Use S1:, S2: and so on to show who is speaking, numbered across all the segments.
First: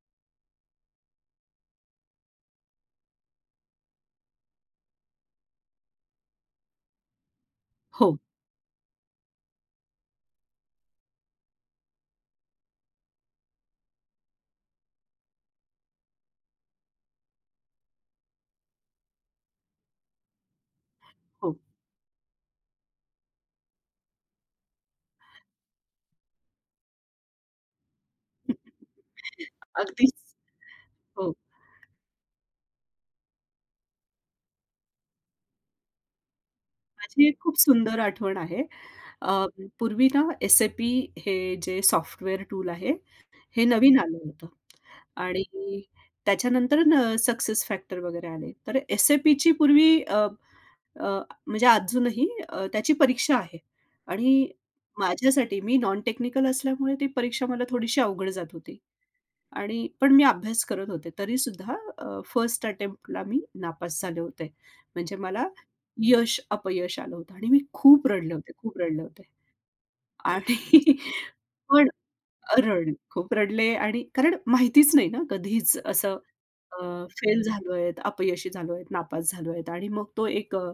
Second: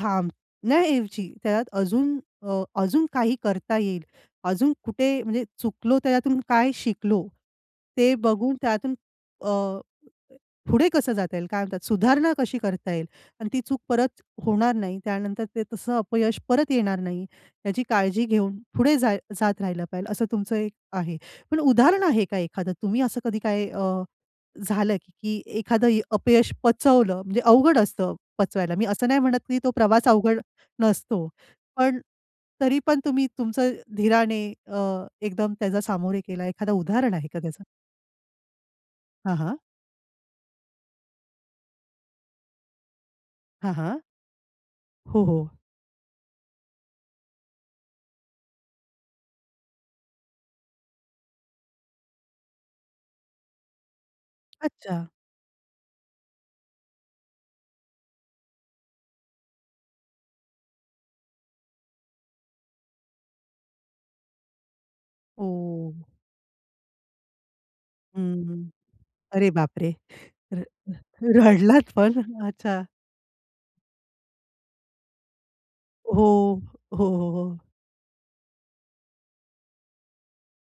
S1: थांबण्याऐवजी त्यात अजून अ, अजून काही करता येईल, अजून कुठे म्हणजे चुकलो त्याच्यातून काय शिकलो. ते
S2: हो.
S1: बघून त्यातून अ, पुढे कसं जाता येईल काय म्हणतात सुधारणा कशी करता येईल? आणि ती चूक परत होणार नाही त्यानंतर ते तसं अपयश परत येणार नाही याची काळजी घेऊन पुढे जाय जात राहिलं पाहिजे असं तुमचं एक आहे.
S2: हो.
S1: पण उदाहरण आहे का एखादं? तुम्ही असं कधी काय अ, झालं की एखादं अपयश पचवलं म्हणजे अवघड असतं पचवायला. मी असं नाही म्हणत की तो प्रवास
S2: अगदीच
S1: अवघड नसतो.
S2: हो.
S1: पण तरी पण तुम्ही तुमचं धीराने अ, एकदम त्याचा सामोरे गेला एखादं उदाहरण
S2: माझी
S1: आहे
S2: एक
S1: का
S2: खूप
S1: त्याचं?
S2: सुंदर आठवण आहे. अ,
S1: हां, हां.
S2: पूर्वी ना SAP हे जे सॉफ्टवेअर टूल आहे हे
S1: हां,
S2: नवीन
S1: हां.
S2: आलं होतं
S1: हो, हो.
S2: आणि त्याच्यानंतर अ, सक्सेस फॅक्टर वगैरे आले. तर SAPची पूर्वी अ, अ, म्हणजे अजूनही अ, त्याची परीक्षा आहे आणि
S1: अच्छा.
S2: माझ्यासाठी मी नॉन टेक्निकल असल्यामुळे ती परीक्षा मला थोडीशी अवघड जात होती आणि पण मी अभ्यास करत होते. तरी सुद्धा अ, फर्स्ट अटेम्प्टला मी नापास झाले होते. म्हणजे मला
S1: ओ!
S2: यश अपयश आलं होतं. आणि मी खूप
S1: हं,
S2: रडले होते.
S1: हं.
S2: खूप रडले होते.
S1: अरे बाप रे! र
S2: आणि
S1: र
S2: पण
S1: रडलात पण? अच्छा.
S2: रड खूप रडले आणि कारण माहितीच नाही ना कधीच असं
S1: हो,
S2: अ,
S1: हो, हो,
S2: फेल
S1: हो.
S2: झालोयत, अपयशी झालोयत, नापास झालोयेत आणि मग तो एक अ,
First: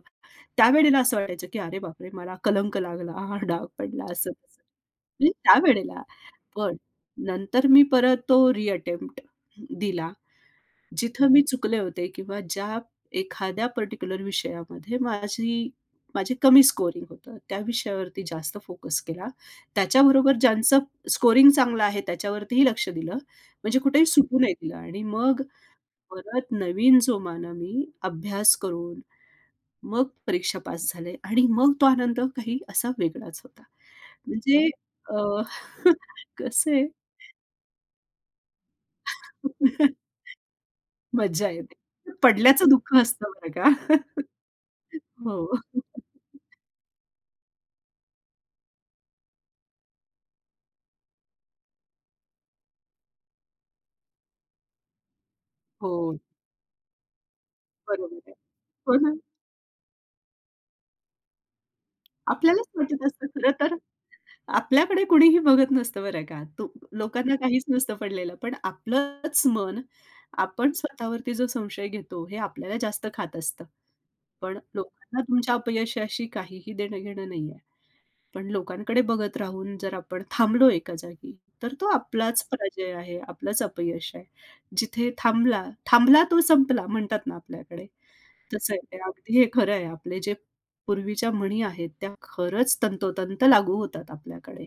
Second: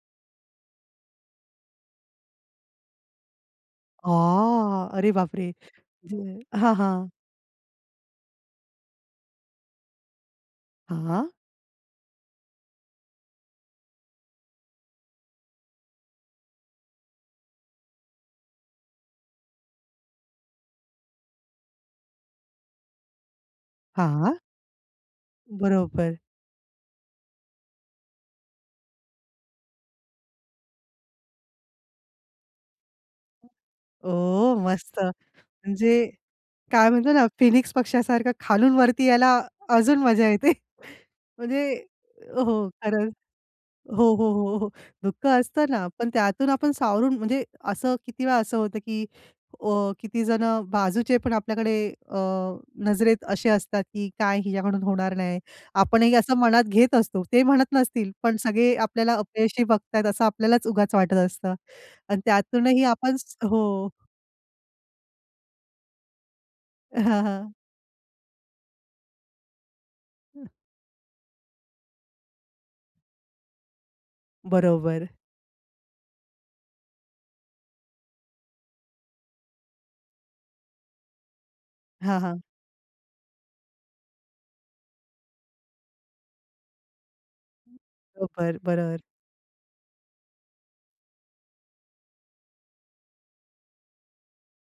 S2: त्यावेळेला असं वाटायचं की अरे बाप रे! मला कलंक लागला, हा डाग पडला असं तसं.
S1: आ. अरे
S2: मी
S1: बापरे!
S2: त्यावेळेला
S1: म्हणजे हां,
S2: पण
S1: हां.
S2: नंतर मी परत तो रिअटेम्प्ट दिला
S1: हां.
S2: जिथं मी चुकले होते किंवा ज्या एखाद्या पर्टिक्युलर विषयामध्ये माझी माझी कमी स्कोरिंग होतं त्या विषयावरती जास्त फोकस केला. त्याच्याबरोबर ज्यांचं स्कोरिंग चांगलं आहे त्याच्यावरतीही लक्ष दिलं. म्हणजे कुठेही
S1: हां.
S2: सुटू नाही दिलं आणि मग
S1: बरोबर.
S2: परत नवीन जो मानवी अभ्यास करून मग परीक्षा पास झाले आणि मग तो आनंद काही असा वेगळाच होता.
S1: ओ
S2: म्हणजे
S1: मस्त.
S2: अ,
S1: म्हणजे
S2: कसं आहे
S1: काय म्हणतो ना फिनिक्स पक्ष्यासारखं खालून वरती यायला अजून मजा येते.
S2: मज्जा
S1: म्हणजे
S2: येते.
S1: हो.
S2: पडल्याचं दुःख
S1: खरंच.
S2: असतं बरं का.
S1: हो, हो, हो, हो. दुःख
S2: हो.
S1: असतं ना पण त्यातून आपण सावरून म्हणजे असं किती वेळा असं होतं की अ, किती जणं बाजूचे पण आपल्याकडे अ, नजरेत असे असतात की काय हिच्याकडून होणार नाही. आपणही
S2: हो.
S1: असं मनात घेत असतो ते म्हणत नसतील
S2: बरोबर आहे.
S1: पण सगळे
S2: हो
S1: आपल्याला
S2: ना.
S1: अपयशी बघतायेत असं आपल्यालाच उगाच वाटत असतं आणि
S2: आपल्यालाच
S1: त्यातूनही
S2: वाटत
S1: आपण
S2: असतं खरं तर
S1: हो.
S2: आपल्याकडे कुणीही बघत नसतं बरं का. तू
S1: हां,
S2: लोकांना
S1: हां.
S2: काहीच नसतं पडलेलं. पण आपलंच मन,
S1: हं.
S2: आपण स्वतःवरती जो संशय घेतो हे आपल्याला जास्त खात असतं. पण
S1: बरोबर.
S2: लोकांना तुमच्या अपयशाशी काहीही देणं घेणं नाहीये. पण लोकांकडे बघत राहून जर आपण थांबलो एका जागी तर तो
S1: हां, हां.
S2: आपलाच पराजय आहे, आपलंच अपयश आहे. जिथे थांबला थांबला तो संपला म्हणतात ना आपल्याकडे.
S1: बरोबर,
S2: तसं आहे ते.
S1: बरोबर.
S2: अगदी हे खरं आहे. आपले जे पूर्वीच्या म्हणी आहेत त्या खरंच तंतोतंत लागू होतात आपल्याकडे.